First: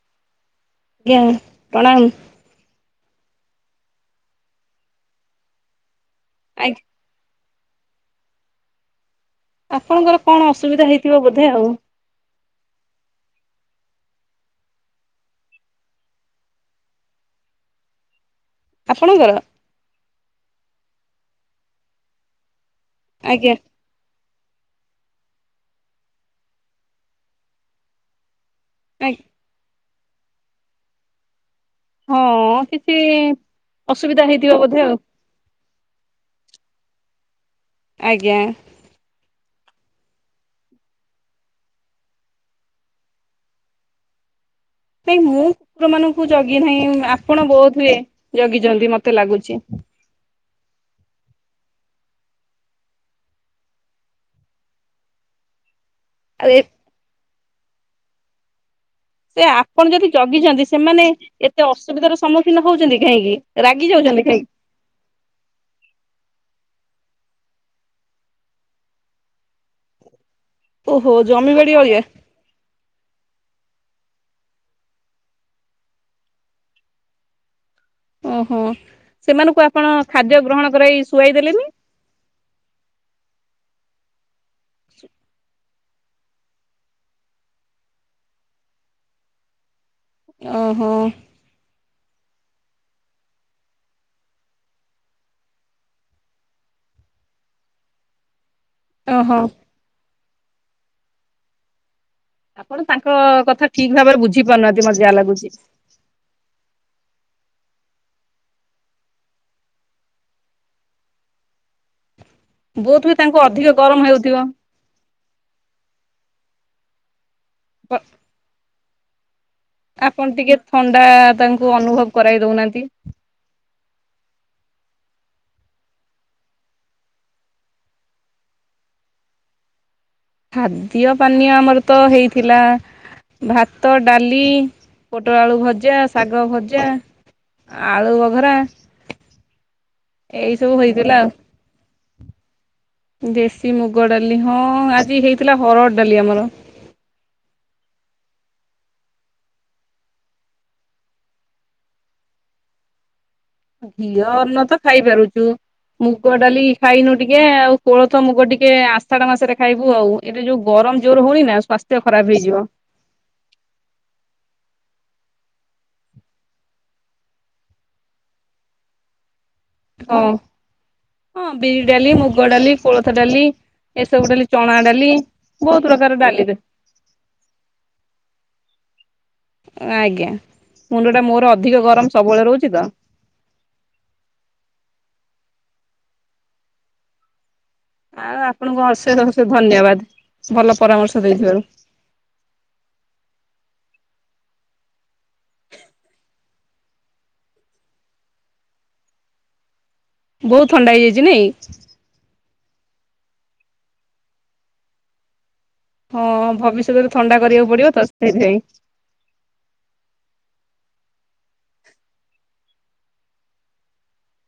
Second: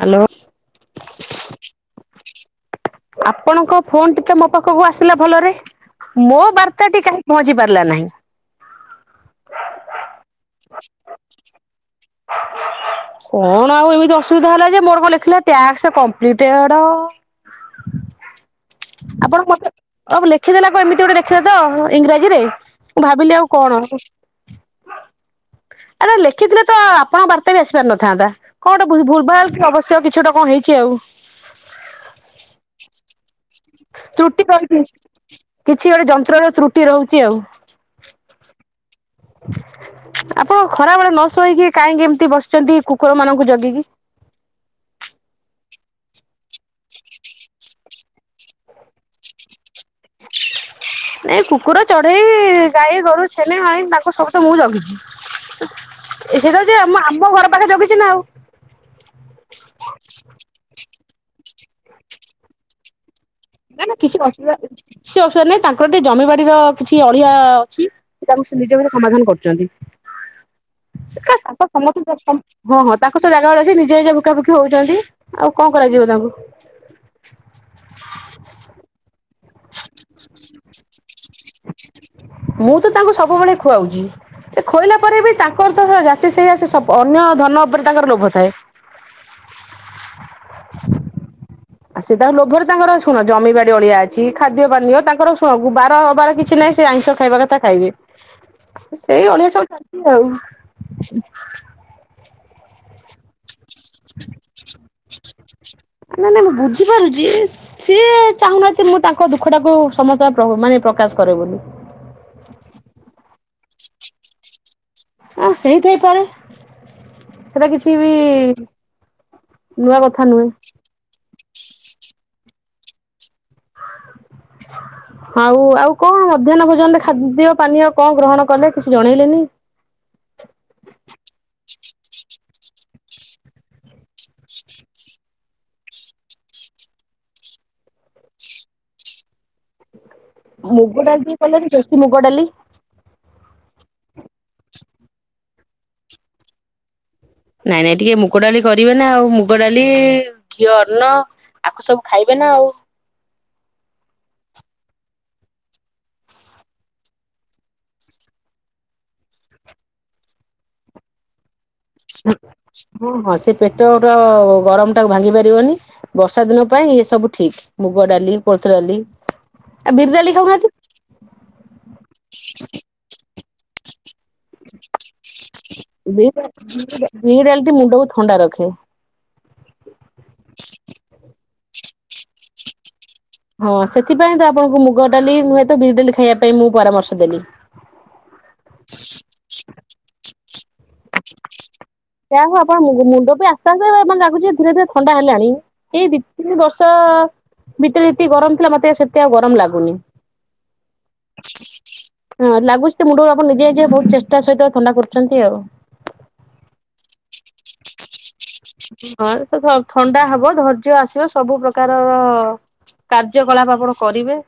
Hello. ଆଜ୍ଞା ପ୍ରଣାମ। ଆପଣଙ୍କ ଫୋନ ଟି ତ ମୋ ପାଖକୁ ଆସିଲା ଭଲରେ, ମୋ ଆଜ୍ଞା ବାର୍ତ୍ତାଟି କାହିଁକି ପହଞ୍ଚି ପାରିଲା ନାହିଁ? ଆପଣଙ୍କର କଣ ଅସୁବିଧା ହେଇଥିବ ବୋଧେ ଆଉ? କଣ ଆଉ ଏମିତି ଅସୁବିଧା ହେଲା ଯେ ମୋର କଣ ଲେଖିଲା ଟାସ୍କ କଂପ୍ଲିଟେଡ ଆପଣଙ୍କର ଆପଣ ମତେ ଆ ଲେଖିଦେଲା କ ଏମିତି ଗୋଟେ ଦେଖିଲେ ତ ଇଂରାଜୀରେ ମୁଁ ଭାବିଲି ଆଉ ଆଜ୍ଞା କଣ ଆରେ ଲେଖିଥିଲେ ତ ଆପଣଙ୍କ ବାର୍ତ୍ତା ବି ଆସି ପାରିନଥାନ୍ତା କଣ ଗୋଟେ ଆଜ୍ଞା ଭୁଲ ଭୁଲ ଭାଲ ଅବଶ୍ୟ କିଛି ଗୋଟେ କଣ ହେଇଛି ଆଉ? ହଁ କିଛି ଅସୁବିଧା ତ୍ରୁଟି ହେଇଥିବ ବୋଧେ ରହିଛି। ଆଉ କିଛି ଗୋଟେ ଯନ୍ତ୍ର ର ତ୍ରୁଟି ରହୁଛି ଆଉ ଆଜ୍ଞା ଆପଣ ଖରା ବେଳେ ନ ଶୋଇକି କାହିଁକି ଏମିତି ବସିଛନ୍ତି କୁକୁର ମାନଙ୍କୁ ଜଗିକି? କାଇଁ ମୁଁ କୁକୁର ମାନଙ୍କୁ ଜଗି ନାହିଁ ଆପଣ ବୋଧ ହୁଏ ଜଗିଛନ୍ତି ମତେ ଲାଗୁଛି [inaudible] ନାଇଁ କୁକୁର ଚଢେଇ ଗାଈ ଗୋରୁ ଛେଲି ମାଇଁ ତାଙ୍କ ସବୁ ତ ମୁଁ ଜଗିଛି ଆଉ ଏ ସେଇଟା ଯେ ଆମ ଆମ ଘର ପାଖେ ଜଗିଛି ନା ଆଉ ସେ ଆପଣ ଯଦି ଜଗିଛନ୍ତି ସେମାନେ ଏତେ ଅସୁବିଧାର ସମ୍ମୁଖୀନ ହଉଛନ୍ତି କାହିଁକି? ରାଗି ନାଇ ମ କିଛି ଯାଉଛନ୍ତି କାହିଁକି ଅସୁବିଧା କି - କିଛି ଅସୁବିଧା ନାହିଁ ତାଙ୍କର ଟିକେ ଜମିିବାଡିର କିଛି ଅଳିଆ ଅଛି ତାକୁ ସେ ନିଜ ଭିତରେ ସମାଧାନ କରୁଛନ୍ତି। [inaudible] [unintelligible] ଜମି ବାଡି ଅଳିଆ ହଁ ହଁ ତାଙ୍କ ସେ ଜାଗା ରଖି। ନିଜେ ନିଜେ ଭୁକା ଭୁକି ହଉଛନ୍ତି ଆଉ କଣ କରାଯିବ ତାଙ୍କୁ। ଓହୋ ସେମାନଙ୍କୁ ଆପଣ ଖାଦ୍ୟ ଗ୍ରହଣ କରାଇ ଶୁଆଇ ଦେଲେନି। ମୁଁ ତ ତାଙ୍କୁ ସବୁବେଳେ ଖୁଆଉଛି। ସେ ଖୁଆଇଲା ପରେ ବି ତା ଙ୍କର୍ ତ ସ - ଆ ଜାତି ସେଇଆ ସେ ଅନ୍ୟ ଧନ ଉପରେ ତାଙ୍କର ଲୋଭ ଥାଏ। [inaudible] ଓହୋ ଆ ସେ ତାଙ୍କ ଲୋଭରେ ତାଙ୍କର ଶୁଣ ଜମିିବାଡି ଅଳିଆ ଅ ଛି ଖାଦ୍ୟ ପାନୀୟ ତାଙ୍କର ସବୁ, ବାର ଅବାର କିଛି ନାହିଁ ସେ ଆଇଁଷ ଖାଇବା କଥା ଖାଇବେ। ସେଇ ଓହୋ ଅଳିଆ ସବୁ ଚାଲିଛି ଆଉ। ଆପଣ ତାଙ୍କ କଥା ଠିକ ଭାବରେ ବୁଝି ପାରୁନାହାନ୍ତି ମତେ ଯାହା ଲାଗୁଛି। ନା ନା ନା ବୁଝିପାରୁଛି। ସି ସିଏ ଚାହୁଁନାହାନ୍ତି ମୁଁ ତାଙ୍କ ଦୁଃଖ ଟାକୁ ସମସ୍ତେ ଆଗ ମାନେ ପ୍ରକାଶ କରେ ବୋଲି। ବୋଧ ହୁଏ ତାଙ୍କୁ ଅଧିକ ଗରମ ହେଉଥିବ। ଆ ହେଇଥାଇପାରେ ସେଟା କିଛି ବି ନୂଆ କଥା ଆପଣ ନୁହେଁ। ଟିକେ ଥଣ୍ଡା ତାଙ୍କୁ ଅନୁଭବ କରାଇ ଦଉନାହାନ୍ତି। [inaudible] ହଉ ଆଉ କଣ ମଧ୍ୟାନ ଭୋଜନରେ ଖାଦ୍ୟ ପାନୀୟ କଣ ଗ୍ରହଣ କଲେ କିଛି ଜଣେଇଲେନି।? ଖାଦ୍ୟ ପାନୀୟ ଆମର ତ ହେଇଥିଲା। ଭାତ ଡାଲି ପୋଟଳ ଆଳୁ ଭଜା ଶାଗ ଭଜା। ଆଳୁ ବଘରା। ଏଇ ସବୁ ମୁଗ ହେଇଥିଲା ଡାଲି ଟିକେ କଲେ ନି ଦେଶୀ ମୁଗ ଡାଲି। ଦେଶୀ ମୁଗ ଡାଲି, ହଁ ଆଜି ହେଇଥିଲା ହରଡ଼ ଡାଲି ଆମର। ନାଇଁ ନାଇଁ ଟିକେ ମୁଗ ଡାଲି କରିବେ ନା ଆଉ। ମୁଗ ଡାଲି ଘିଅ ଅନ୍ନ। ଆକୁ ସବୁ ଖାଇବେ ନା ଆଉ। ଘିଅ ଅନ୍ନ ତ ଖାଇପାରୁଛୁ। ମୁଗ ଡାଲି ଖାଇନୁ ଟିକେ ଆଉ। କୋଳଥ ମୁଗ ଟିକେ ଆଷାଢ ମାସରେ ଖାଇବୁ ଆଉ। ଏଟା ଯୋଉ ଗରମ ଜୋର୍ ହଉନି ନା ସ୍ୱାସ୍ଥ୍ ହଁ ହଁ ସେ ପେତଳ ଗରମ ଟାକୁ ଭାଙ୍ଗି ପାରିବନି। ବର୍ଷା ଦିନ ପାଇଁ ଏ ସବୁ ଠିକ ମୁଗ ଡାଲି କୋଳଥ ଡାଲି। ଆଉ ବିରି ହଁ ଡାଲି ଖାଉନାହାନ୍ତି। ହଁ ବିରି ଡାଲି ମୁଗ ଡାଲି କୋଳଥ ଡାଲି ଏସବୁ ଡାଲି। ଚଣା ଡାଲି ବହୁତ ପ୍ରକାର ଡାଲିରେ। ବିରି ଡାଲିଟି ମୁଣ୍ଡକୁ ଥଣ୍ଡା ରଖେ। ଆଜ୍ଞା। [inaudible] ମୁଣ୍ଡ ଟା ମୋର ଅଧିକ ଗରମ ସବୁବେଳେ ରହୁଛି ତ? ହଁ ସେଥିପାଇଁ ତ, ଆପଣଙ୍କୁ ମୁଗ ଡାଲି ନୁହେଁ ତ ବିରି ଡାଲି ଖାଇବା ପାଇଁ ମୁଁ ପରାମର୍ଶ ଦେଲି। ଆଉ ଆପଣଙ୍କୁ ଅଶେଷ ଅଶେଷ ଧନ୍ୟବାଦ, ଭଲ ପରାମର୍ଶ ଦେଇଥିବାରୁ। ଯାହଉ ଆପଣ ମୁଣ୍ଡ ବି ଆସ୍ତେ ଆସ୍ତେ ଲାଗୁଛି ଧୀରେ ଧୀରେ ଥଣ୍ଡା ହେଲାଣି। ଏଇ ଦି ତିନି ବର୍ଷ ଭିତରେ ଯେତିକି ଗରମ ଥିଲା। ମତେ ସେତେ ଆଉ ଗରମ ଲାଗୁନି। ବହୁତ ଥଣ୍ଡା ହେଇଯାଇଛି ନାଇଁ? ହଁ ଲାଗୁଛି ତ, ମୁଣ୍ଡକୁ ଆପଣ ନିଜେ ନିଜେ ବହୁତ ଚେଷ୍ଟା ସହିତ ଥଣ୍ଡା କରୁଛନ୍ତି ଆଉ। ହଁ ଭବିଷ୍ୟତରେ ଥଣ୍ଡା କରିବାକୁ ପଡିବ ତ ସେଥିପାଇଁ। ହଁ ସେ ଥଣ୍ଡା ହବ, ଧୈର୍ଯ୍ୟ ଆସିବ, ସବୁ ପ୍ରକାରର କାର୍ଯ୍ୟକଳାପ ଆପଣ କରିବେ।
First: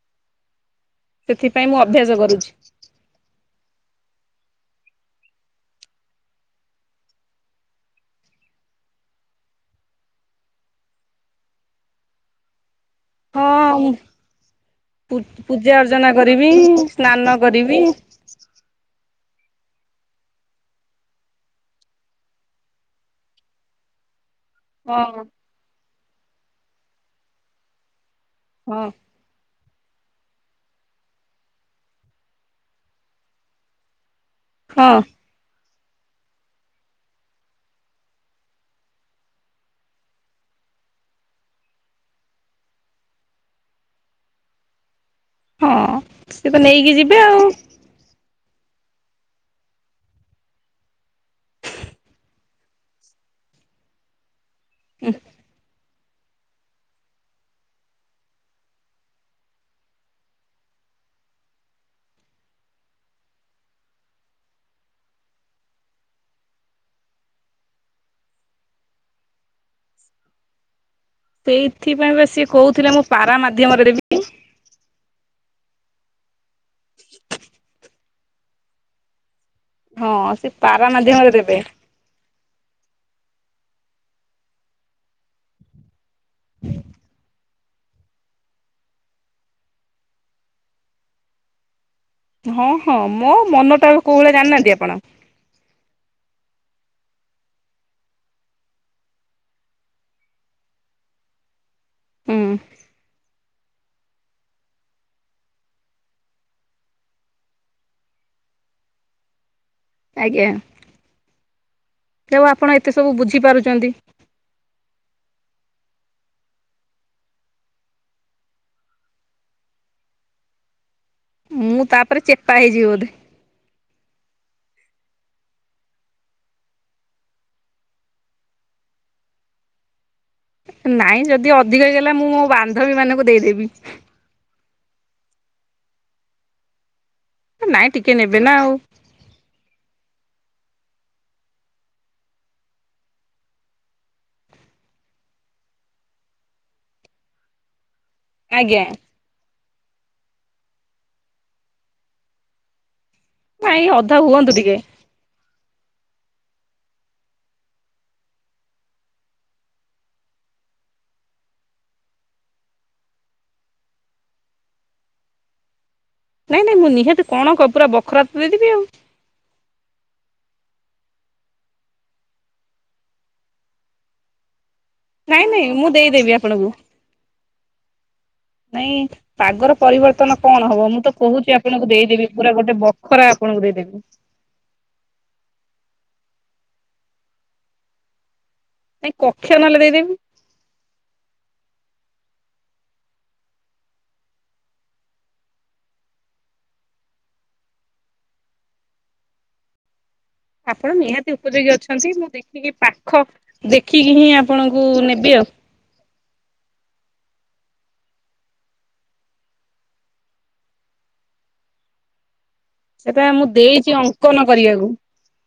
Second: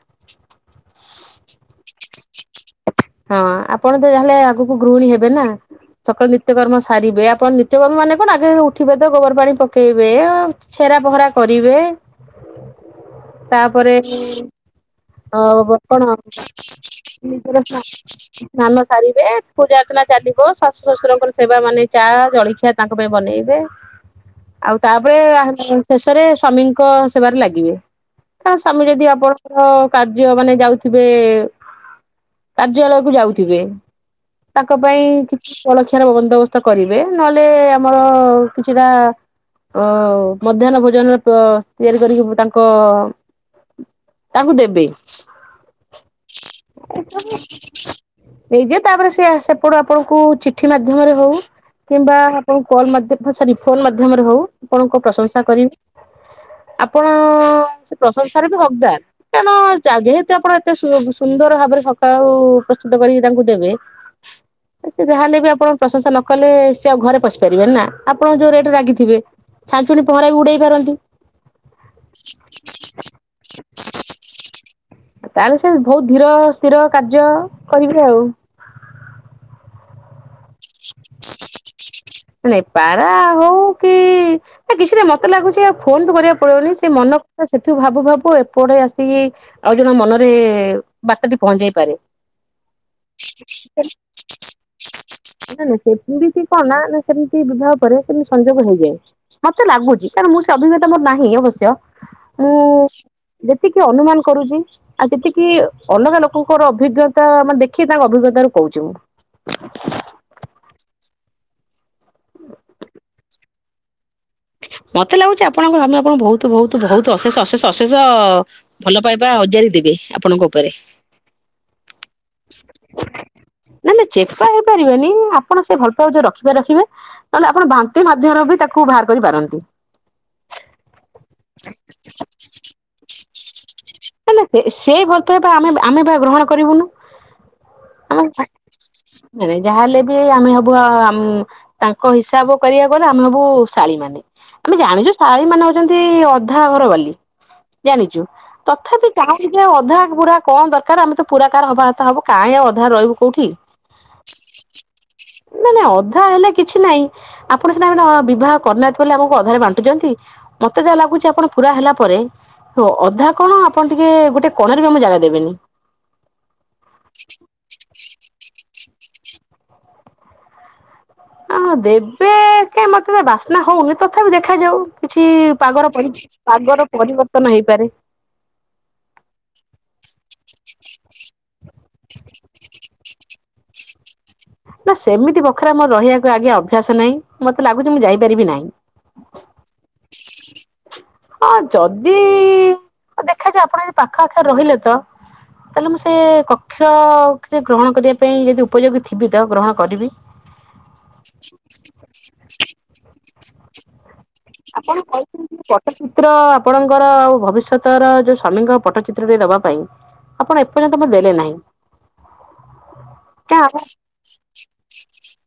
ସେଥିପାଇଁ ମୁଁ ଅଭ୍ୟାସ କରୁଛି। ହଁ ଆପଣ ତ ଯାହେଲେ ଆଗକୁ ଗୃହିଣୀ ହେବେ ନା? ସକାଳୁ ନିତ୍ୟକର୍ମ ସାରିବେ, ଆପଣ ନିତ୍ୟକର୍ମ ମାନେ କଣ, ଆଗ ଉଠିବେ ତ ଗୋବର ପାଣି ପକେଇବେ। ଛେରା ପହଁରା କରିବେ। [inaudible] ହଁ ତାପରେ ପୂଜା ହଉ କଣ ଅର୍ଚ୍ଚନା କରିବି ସ୍ନାନ [unintelligible] କରିବି କାମ ସାରିବେ, ପୂଜା ଅର୍ଚ୍ଚନା ଚାଲିବ, ଶାଶୁ ଶ୍ୱଶୁରଙ୍କର ସେବା ମାନେ ଚା ଜଳଖିଆ ତାଙ୍କ ପାଇଁ ବନେଇବେ। ଆଉ ହଁ ତାପରେ ଶେଷରେ ସ୍ଵାମୀ ଙ୍କ ସେବାରେ ଲାଗିବେ। ତା ହଁ ସ୍ୱାମୀ ଯଦି ଆପଣଙ୍କର କାର୍ଯ୍ୟ ମାନେ ଯାଉଥିବେ, କାର୍ଯ୍ୟାଳୟକୁ ଯାଉଥିବେ ତାଙ୍କ ହଁ ପାଇଁ କିଛି ଜଳଖିଆର ବନ୍ଦୋବସ୍ତ କରିବେ, ନହେଲେ ଆମର କିଛିଟା ଓ ମଧ୍ୟାହ୍ନ ଭୋଜନର ତିଆରି କରିକି ତାଙ୍କ ତାଙ୍କୁ ଦେବେ। [inaudible] ହଁ ସେ ତ ନେଇକି ଯିବେ ଆଉ। ନେଇଦିଏ, ତାପରେ ସେ ସେପଟୁ ଆପଣଙ୍କୁ ଚିଠି ମାଧ୍ୟମରେ ହଉ କିମ୍ବା କଲ୍ ମାଧ୍ୟ -ସରି ଫୋନ୍ ମାଧ୍ୟମରେ ହଉ ଆପଣଙ୍କ ପ୍ରଶଂସା କରିବେ। ଆପଣ ସେ ପ୍ରଶଂସାରେ ବି ହକ୍ଦାର, କାରଣ ଯେହେତୁ ଆପଣ ଏତେ ସୁନ୍ଦର ଭାବରେ ସକାଳୁ ପ୍ରସ୍ତୁତ କରିକି ତାଙ୍କୁ ଦେବେ [inaudible] ସେ ଯାହେଲେ ବି ଆପଣ ପ୍ରଶଂସା ନ କଲେ, ସେ ଆଉ ଘରେ ପଶିପାରିବେନି ନା, ଆପଣ ଯୋଉ ରେଟ୍ ରେ ରାଗିଥିବେ? ଛାଞ୍ଚୁଣି ପହଁରା ବି ଉଡ଼େଇ ପାରନ୍ତି। ସେଇଥିପାଇଁ ବା ସିଏ କହୁଥିଲେ ମୁଁ ପାରା ମାଧ୍ୟମରେ ଦେବି। ତାହେଲେ ସେ ବହୁତ ଧୀର ସ୍ଥିର କାର୍ଯ୍ୟ କରିବେ ଆଉ। ହଁ ସେ ପାରା ମାଧ୍ୟମରେ ଦେବେ। ନାଇ ପାରା ହଉ କି, କିଛି ନା ମତେ ଲାଗୁଚି ଆଉ ଫୋନ୍ ତ କରିବାକୁ ପଡ଼ିବନି ସେ ମନ ସେଠୁ ଭାବୁ ଭାବୁ, ଏପଟେ ଆସିକି ଆଉ ଜଣ ମନରେ ବାଟ ଟି ପହଞ୍ଚିଯାଇ ପାରେ। ହଁ -ହଁ ମୋ ମନ ଟା କୋଉ ଭଳିଆ ଜାଣିନାହାନ୍ତି ଆପଣ? ନ ନାଇ ସେଠି ବିଛି କ ନା [unintelligible] ସେମିତି ବିବାହ ପରେ ସେମିତି ସଂଯୋଗ ହୋଇଯାଏ, ମତେ ଲାଗୁଚି କାରଣ ମୁଁ ସେ ଅଭିଜ୍ଞତା ମୋର ନାହିଁ ଅବଶ୍ୟ। ହୁଁ ମୁଁ ଯେତିକି ଅନୁମାନ କରୁଚି ଆଉ ସେତିକି ଅଲଗା ଲୋକଙ୍କର ଅଭିଜ୍ଞତା ମାନେ ଦେଖି, ତାଙ୍କ ଅଭିଜ୍ଞତା ରୁ କହୁଚି ମୁଁ। ଆଜ୍ଞା, କେବେ ଆପଣ ଏତେ ସବୁ ବୁଝିପାରୁଚନ୍ତି। ମତେ ଲାଗୁଚି ଆପଣଙ୍କ ସ୍ୱାମୀ ଆପଣଙ୍କୁ ବହୁତ ବହୁତ ବହୁତ ଅଶେଷ ଅଶେଷ ଅଶେଷ ଭଲ ପାଇବା ଅଜାରି ଦେବେ, ଆପଣଙ୍କ ଉପରେ। ମୁଁ ତାପରେ ଚେପା ହେଇଯିବି ବୋଧେ? ନାଇଁ ନାଇଁ ଚେପା ହେଇପାରିବେନି ଆପଣ ସେ ଭଲ ପାଇବା ଯ ରଖିବେ ରଖିବେ ନହେଲେ ଆପଣ ବାନ୍ତି ମାଧ୍ୟମରେ ବି ତାକୁ ବାହାର କରିପାରନ୍ତି। ନାଇଁ ଯଦି ଅଧିକ ହେଇଗଲା ମୁଁ ମୋ ବାନ୍ଧବୀ ମାନଙ୍କୁ ଦେଇଦେବି। ତାହେଲେ ସେ ଭଲପାଇବା ଆମେ -ଆମେ ବା ଗ୍ରହଣ କରିବୁନୁ। ନାଇଁ ଟିକେ ନେବେ ନା ଆଉ। ନାଇଁ ନାଇଁ ଯାହାହେଲେ ବି ଆମେ ହବୁ ଆ-ଆମ୍ ତାଙ୍କ ହିସାବ କରିବାକୁ ଗଲେ ଆମେ ହବୁ ଶାଳୀ ମାନେ। ଆମେ ଜାଣିଚୁ ଶାଳୀ ମାନେ ହଉଚନ୍ତି ଅଧା ଘର ବାଲି ଜାଣିଚୁ ଆଜ୍ଞା ତଥାପି କାଇଁ କି ଅଧା ପୁରା କଣ ଦରକାର ଆମେ ତ ପୁରା କାର ହବା କଥା ହବୁ କାଁଇ ଆଉ ଅଧାରେ ରହିବୁ। କୋଉଠି ନାଇଁ ଅଧା ହୁଅନ୍ତୁ ଟିକେ? ନା ନା ଅଧା ହେଲେ କିଛି ନାହିଁ ଆପଣ ସିନା ଏବେ ବିବାହ କରିନାହାନ୍ତି ଆମକୁ ଅଧାରେ ବାଣ୍ଟୁଛନ୍ତି ମତେ ଯାହା ଲାଗୁଛି ଆପଣ ପୁରା ହେଲା ପରେ ତୋ ଅଧା କଣ ଆପଣ ଟିକେ ଗୋଟେ କୋଣରେ ବି ଆମକୁ ଜାଗା ଦେବେନି। ନାଇଁ ନାଇଁ ମୁଁ ନିହାତି କଣ କ ପୁରା ବଖରା ତ ଦେଇଦେବି ଆଉ। ହଁ ଦେବେ କାଇଁ ମତେ ତ ବାସ୍ନା ହଉନି ତଥାପି ଦେଖାଯାଉ। କିଛି ନାଇଁ ନାଇଁ ମୁଁ ପାଗର ପରି- ଦେଇଦେବି ଆପଣଙ୍କୁ ପାଗର ପରିବର୍ତ୍ତନ ହେଇପାରେ। ନାଇଁଥ୍। ପାଗର ପରିବର୍ତ୍ତନ କଣ ହବ ମୁଁ ତ କହୁଛି ଆପଣଙ୍କୁ ଦେଇଦେବି ପୁରା ଗୋଟେ ବଖରା ଆପଣଙ୍କୁ ଦେଇଦେବି। ନା ସେମିତି ବଖରା ମୋର ରହିବାକୁ ଆଜ୍ଞା ଅଭ୍ୟାସ ନାହିଁ ମତେ ଲାଗୁଛି ମୁଁ ଯାଇପାରିବି ନାହିଁ। ନାଇଁ କକ୍ଷ୍ୟ ନହେଲେ ଦେଇଦେବି? ହଁ ଯଦି ଦେଖାଯାଉ ଆପଣ ଯଦି ପାଖ ଆଖରେ ରହିଲେ ତ ତାହେଲେ ମୁଁ ସେ କକ୍ଷରେ ଗ୍ରହଣ କରିବା ପାଇଁ ଯଦି ଉପଯୋଗୀ ଥିବି ଯିବି ତ ଗ୍ରହଣ କରିବି। ଆପଣ ନିହାତି ଉପଯୋଗୀ ଅଛନ୍ତି ମୁଁ ଦେଖିକି ପାଖ ଦେଖିକି ହିଁ ଆପଣଙ୍କୁ ଆପଣ ନେବି ଆଉ। କହିଛନ୍ତି ପଟ୍ଟଚିତ୍ର ଆପଣଙ୍କର ଆଉ ଭବିଷ୍ୟତର ଯୋଉ ସ୍ୱାମୀଙ୍କ ପଟ୍ଟଚିତ୍ରରେ ଦବା ପାଇଁ ଆପଣ ଏପର୍ଯ୍ୟନ୍ତ ମତେ ଦେଲେ ନାହିଁ? ସେଟା ମୁଁ ଦେଇଛି ଅଙ୍କନ କରିବାକୁ। ଁ [inaudible]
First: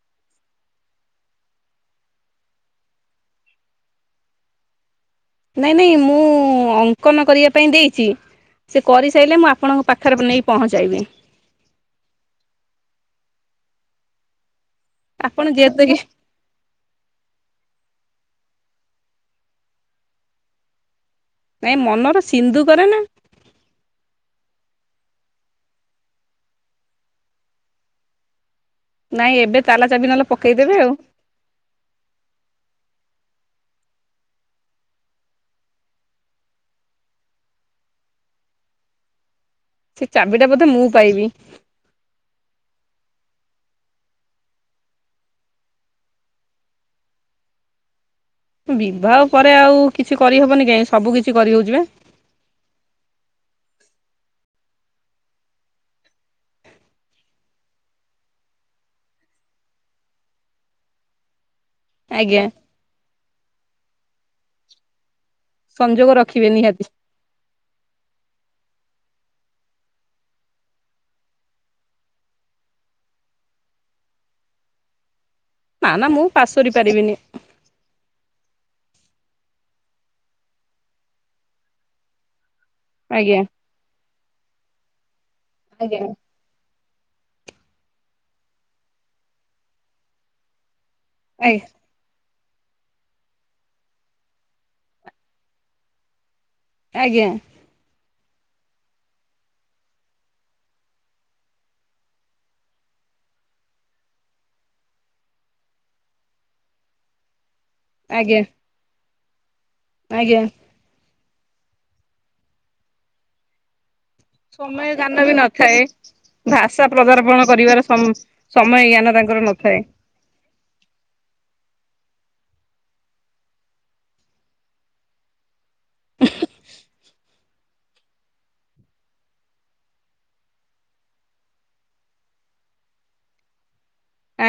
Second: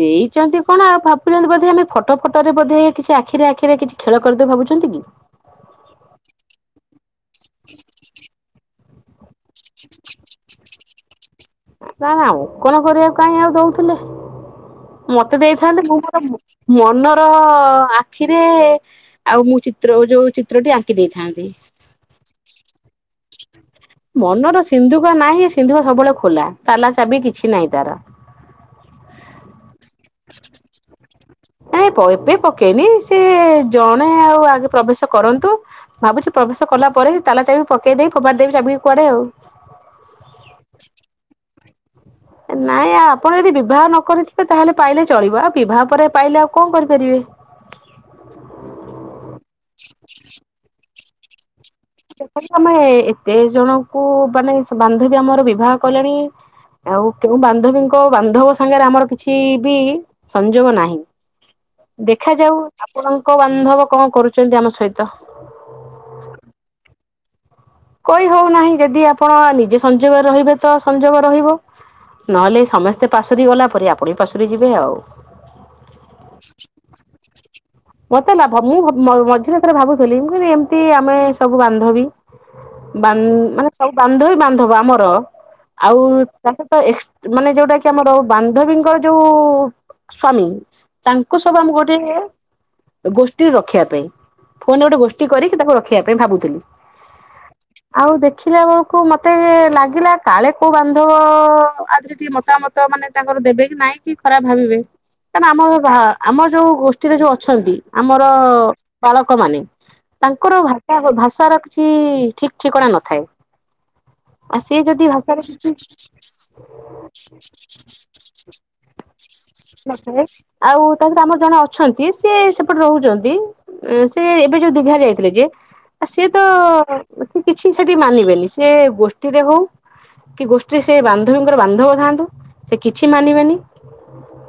ଦେଇଛନ୍ତି କଣ ଆଉ ଭାବୁଛନ୍ତି ବୋଧେ ଆମେ ଫଟୋ ଫଟୋରେ ବୋଧେ କିଛି ଆଖିରେ ଆଖିରେ କିଛି ଖେଳ କରିଦେବୁ ଭାବୁଛନ୍ତି କି? ନାଇଁ ନାଇଁ ମୁଁ ଅଙ୍କନ କରିବା ପାଇଁ ଦେଇଛି। ସେ କରିସାଇଲେ ମୁଁ ଆପଣଙ୍କ ପାଖରେ ନେଇ ପହଞ୍ଚାଇବି। ନା ନା ଅଙ୍କନ କରିବାକୁ କାଇହିଁ ଆଉ ଦଉଥିଲେ ମତେ ଆପଣ ଯେହେତୁ ଦେଇଥାନ୍ତେ କି ମୁଁ ମୋର ମନର ଆଖିରେ ଆଉ ମୁଁ ଚିତ୍ର ଯୋଉ ଚିତ୍ରଟି ଆଙ୍କି ଦେଇଥାନ୍ତି। ନାଇଁ ମନର ସିନ୍ଧୁ କରେ ନା ମନର ସିନ୍ଧୁକ ନାହିଁ ସିନ୍ଧୁକ ସବୁବେଳେ ଖୋଲା ତାଲା ଚାବି କିଛି ନାହିଁ ତାର। ନାଇଁ ଏବେ ତାଲା ଚାବି ନହେଲେ ପକେଇଦେବେ ଆଉ। ନାଇଁ ପ ଏବେ ପକେଇନି ସେ ଜଣେ ଆଉ ଆଗେ ପ୍ରବେଶ କରନ୍ତୁ। ଭାବୁଛି ପ୍ରବେଶ କଲା ପରେ ତାଲା ଚାବି ପକେଇ ଦେଇକି ଫୋାପାଡ଼ି ଦେବି ତାଲା ଚାବି କୁଆଡେ ଆଉ। ସେ ଚାବିଟା ବୋଧେ ମୁଁ ପାଇବି। ନାଇଁ ଆ ଆପଣ ଯଦି ବିବାହ ନ କରିଥିବେ ତାହେଲେ ପାଇଲେ ଚଳିବ ଆଉ ବିବାହ ପରେ ପାଇଲେ ଆଉ କଣ କରିପାରିବେ? ବିବାହ ପରେ ଆଉ କିଛି କରିହବନି କାଇଁ ସବୁ କିଛି କରିହଉଛିିବା। ଦେଖନ୍ତୁ ଆମେ ଏତେ ଜଣଙ୍କୁ ମାନେ ବାନ୍ଧବୀ ଆମର ବିବାହ କଲେଣି? ଆଉ କେଉଁ ବାନ୍ଧବୀଙ୍କ ବାନ୍ଧବ ସାଙ୍ଗରେ ଆମର କିଛି ବି ସଂଯୋଗ ନାହିଁ। ଆଜ୍ଞା। ଦେଖାଯାଉ ଆପଣଙ୍କ ବାନ୍ଧବ କଣ କରୁଛନ୍ତି ଆମ ସହିତ। ସଂଯୋଗ ରଖିବେ ନିହାତି? କହି ହଉ ନାହିଁ ଯଦି ଆପଣ ନିଜେ ସଂଯୋଗରେ ରହିବେ ତ ସଂଯୋଗ ରହିବ। ନହେଲେ ସମସ୍ତେ ପାଶୋରି ଗଲା ପରେ ଆପଣ ପାଶୋରି ଯିବେ ଆଉ। ନା ନା ମୁଁ ପାସ କରି ପାରିବିନି। ମତେ ଲାଭ ମୁଁ ମ-ମଝିରେ ଥରେ ଭାବୁଥିଲି ମୁଁ କିଲି ଏମିତି ଆମେ ସବୁ ବାନ୍ଧବୀ। ବାନ ଆଜ୍ଞା ମାନେ ସବୁ ବାନ୍ଧବି ବାନ୍ଧବ ଆମର ଆଜ୍ଞା। ଆଉ ତାକୁ ତ ଏ ମାନେ ଯୋଉଟା କି ଆମର ବାନ୍ଧବୀଙ୍କର ଯୋଉ ସ୍ଵାମୀ ତାଙ୍କୁ ସବୁ ଆମ ଗୋଟ ଗୋଷ୍ଠୀ ରଖିବା ପାଇଁ ଫୋନରେ ଗୋଟେ ଗୋଷ୍ଠୀ କରିକି ତାକୁ ରଖିବା ପାଇଁ ଭାବୁଥିଲି। ଆଜ୍ଞା। ଆଉ ଦେଖିଲା ବେଳକୁ ମତେ ଲାଗିଲା କାଳେ କୋଉ ବାନ୍ଧବ [unintelligible] ମତାମତ ତ ମାନେ ତାଙ୍କର ଦେବେ କି ନାଇଁ କି ଖରାପ ଭାବିବେ। କାଇଁନା ଆମ ଭା ଆମର ଯୋଉ ଗୋଷ୍ଠୀରେ ଯୋଉ ଅଛନ୍ତି। ଆମର ଆଜ୍ଞା ବାଳକ ମାନେ ଆଜ୍ଞା ତାଙ୍କର [unintelligible] ଭାଷାର ଛି ଠିକ୍ ଠିକଣା ନଥାଏ। ଆଉ ସିଏ ସମୟ ଯଦି ଜ୍ଞାନ ବି ଭାଷାରେ ନଥାଏ। କିଛି ଭାଷା ପଦାର୍ପଣ କରିବାର ସ-ସମୟ ଜ୍ଞାନ ତାଙ୍କର ନଥାଏ। ଆଉ ତାରେ ଆମର ଜଣେ ଅଛନ୍ତି ସିଏ ସେପଟେ ରହୁଛନ୍ତି। ସେ ଏବେ ଯୋଉ ଦିଘା ଯାଇଥିଲେ ଯେ ସିଏ ତ ହ [inaudible] କିଛି ସେଠି ମାନିବେନି ସେ ଗୋଷ୍ଠୀରେ ହଉ କି ଗୋଷ୍ଠୀରେ ସେ ବାନ୍ଧବୀଙ୍କର ବାନ୍ଧବ ଥାନ୍ତୁ ସେ କିଛି ମାନିବେନି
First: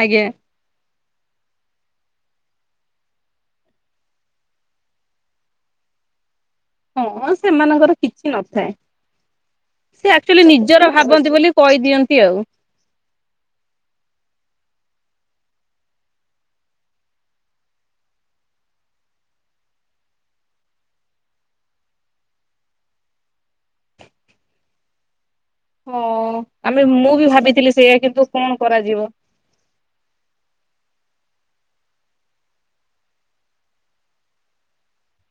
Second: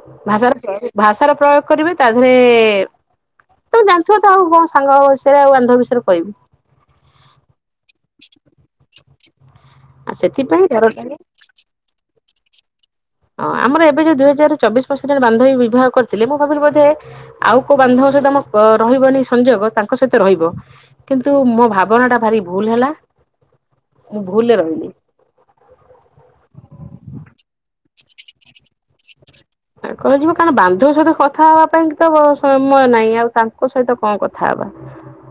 ଆଜ୍ଞା ଭାଷାର ପ୍ରୟୋଗ କରିବେ ତା ଦେହରେ ତମେ ଜାଣିଥିବ ତ ଆଉ କଣ ସାଙ୍ଗ ବିଷୟରେ ଆଉ ବାନ୍ଧବ ବିଷୟରେ କହିବି। ହଁ ସେମାନଙ୍କର କିଛି ନଥାଏ ସେ ଆଉ ଆକଚୁଆଲି ସେଥିପାଇଁ ଡର ନିଜର ଲାଗେ ଭାବନ୍ତି ବୋଲି କହିଦିଅନ୍ତି ଆଉ। ହଁ ଆମର ଏବେ ଯୋଉ ଦୁଇ ହଜାର ଚବିଶ ମସିହାରେ ବାନ୍ଧବୀ ବିବାହ କରିଥିଲେ ମୁଁ ପାଖରେ ବୋଧେ ଆଉ କୋଉ ବାନ୍ଧବ ସହିତ ଆମ ଅ ରହିବନି ସଂଯୋଗ ତାଙ୍କ ସହିତ ରହିବ। କିନ୍ତୁ ମୋ ଭାବନାଟା ଭାରି ଭୁଲ ହେଲା ମୁଁ ଭୁଲରେ ରହିଲି। ହଁ ଆମେ ମୁଁ ବି ଭାବିଥିଲି ସେଇୟା କିନ୍ତୁ କଣ କରାଯିବ। ତାଙ୍କର ଯିବ କାରଣ ବାନ୍ଧବଙ୍କ ସହିତ କଥା ହେବା ପାଇଁ ତ ସମୟ ନାହିଁ ଆଉ ତାଙ୍କ ସହିତ କଣ କଥା ହେବା। [unintelligible]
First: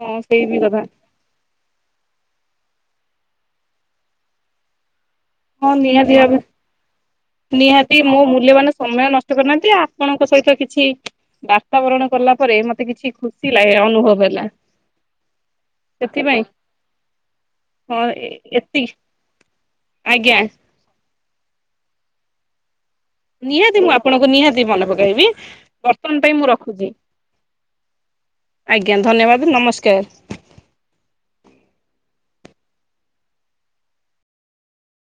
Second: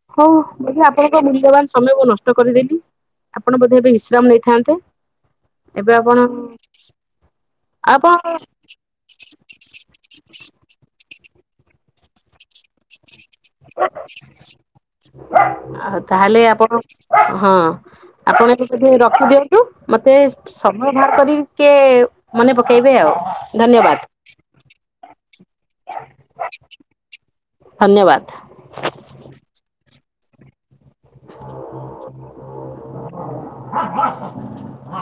ହଁ ହଉ ସେଇ ବି କଥା ଯଦି ଆପଣ [unintelligible] ମୂଲ୍ୟବାନ ସମୟ ମୁଁ ନଷ୍ଟ କରିଦେଲିି ଆପଣ ବୋଧେ ଏବେ ବିଶ୍ରାମ ନେଇଥାନ୍ତେ। ହଁ ଏବେ ନିହାତି ଆପଣ ଭାବେ ନିହାତି ଆପଣ ମୋ ମୂଲ୍ୟବାନ ସମୟ ନଷ୍ କରିନାହାନ୍ତି ଆପଣଙ୍କ ସହିତ କିଛି ବାତାବରଣ କଲା ପରେ ମତେ କିଛି ଖୁସ ସି ଲାଗିଲା ଅନୁଭବ ହେଲା। ଆଉ ତାହେଲେ ସେଥିପାଇଁ ଆପଣ ହଁ ଆପଣ ଏ ଏତିକି ଯି ରଖିଦିଅନ୍ତୁ। ମତେ ଆଜ୍ଞା ସମୟ ବାହାର କରିକି ଟିକେ ମନେ ପକେଇବେ ଆଉ। ନିହାତି ମୁଁ ଧନ୍ୟବାଦ ଆପଣଙ୍କୁ ନିହାତି ମନେ ପକେଇବି ବର୍ତ୍ତମାନ ପାଇଁ ମୁଁ ରଖୁଛି। ଧନ୍ୟବାଦ। ଆଜ୍ଞା ଧନ୍ୟବାଦ ନମସ୍କାର। [unintelligible]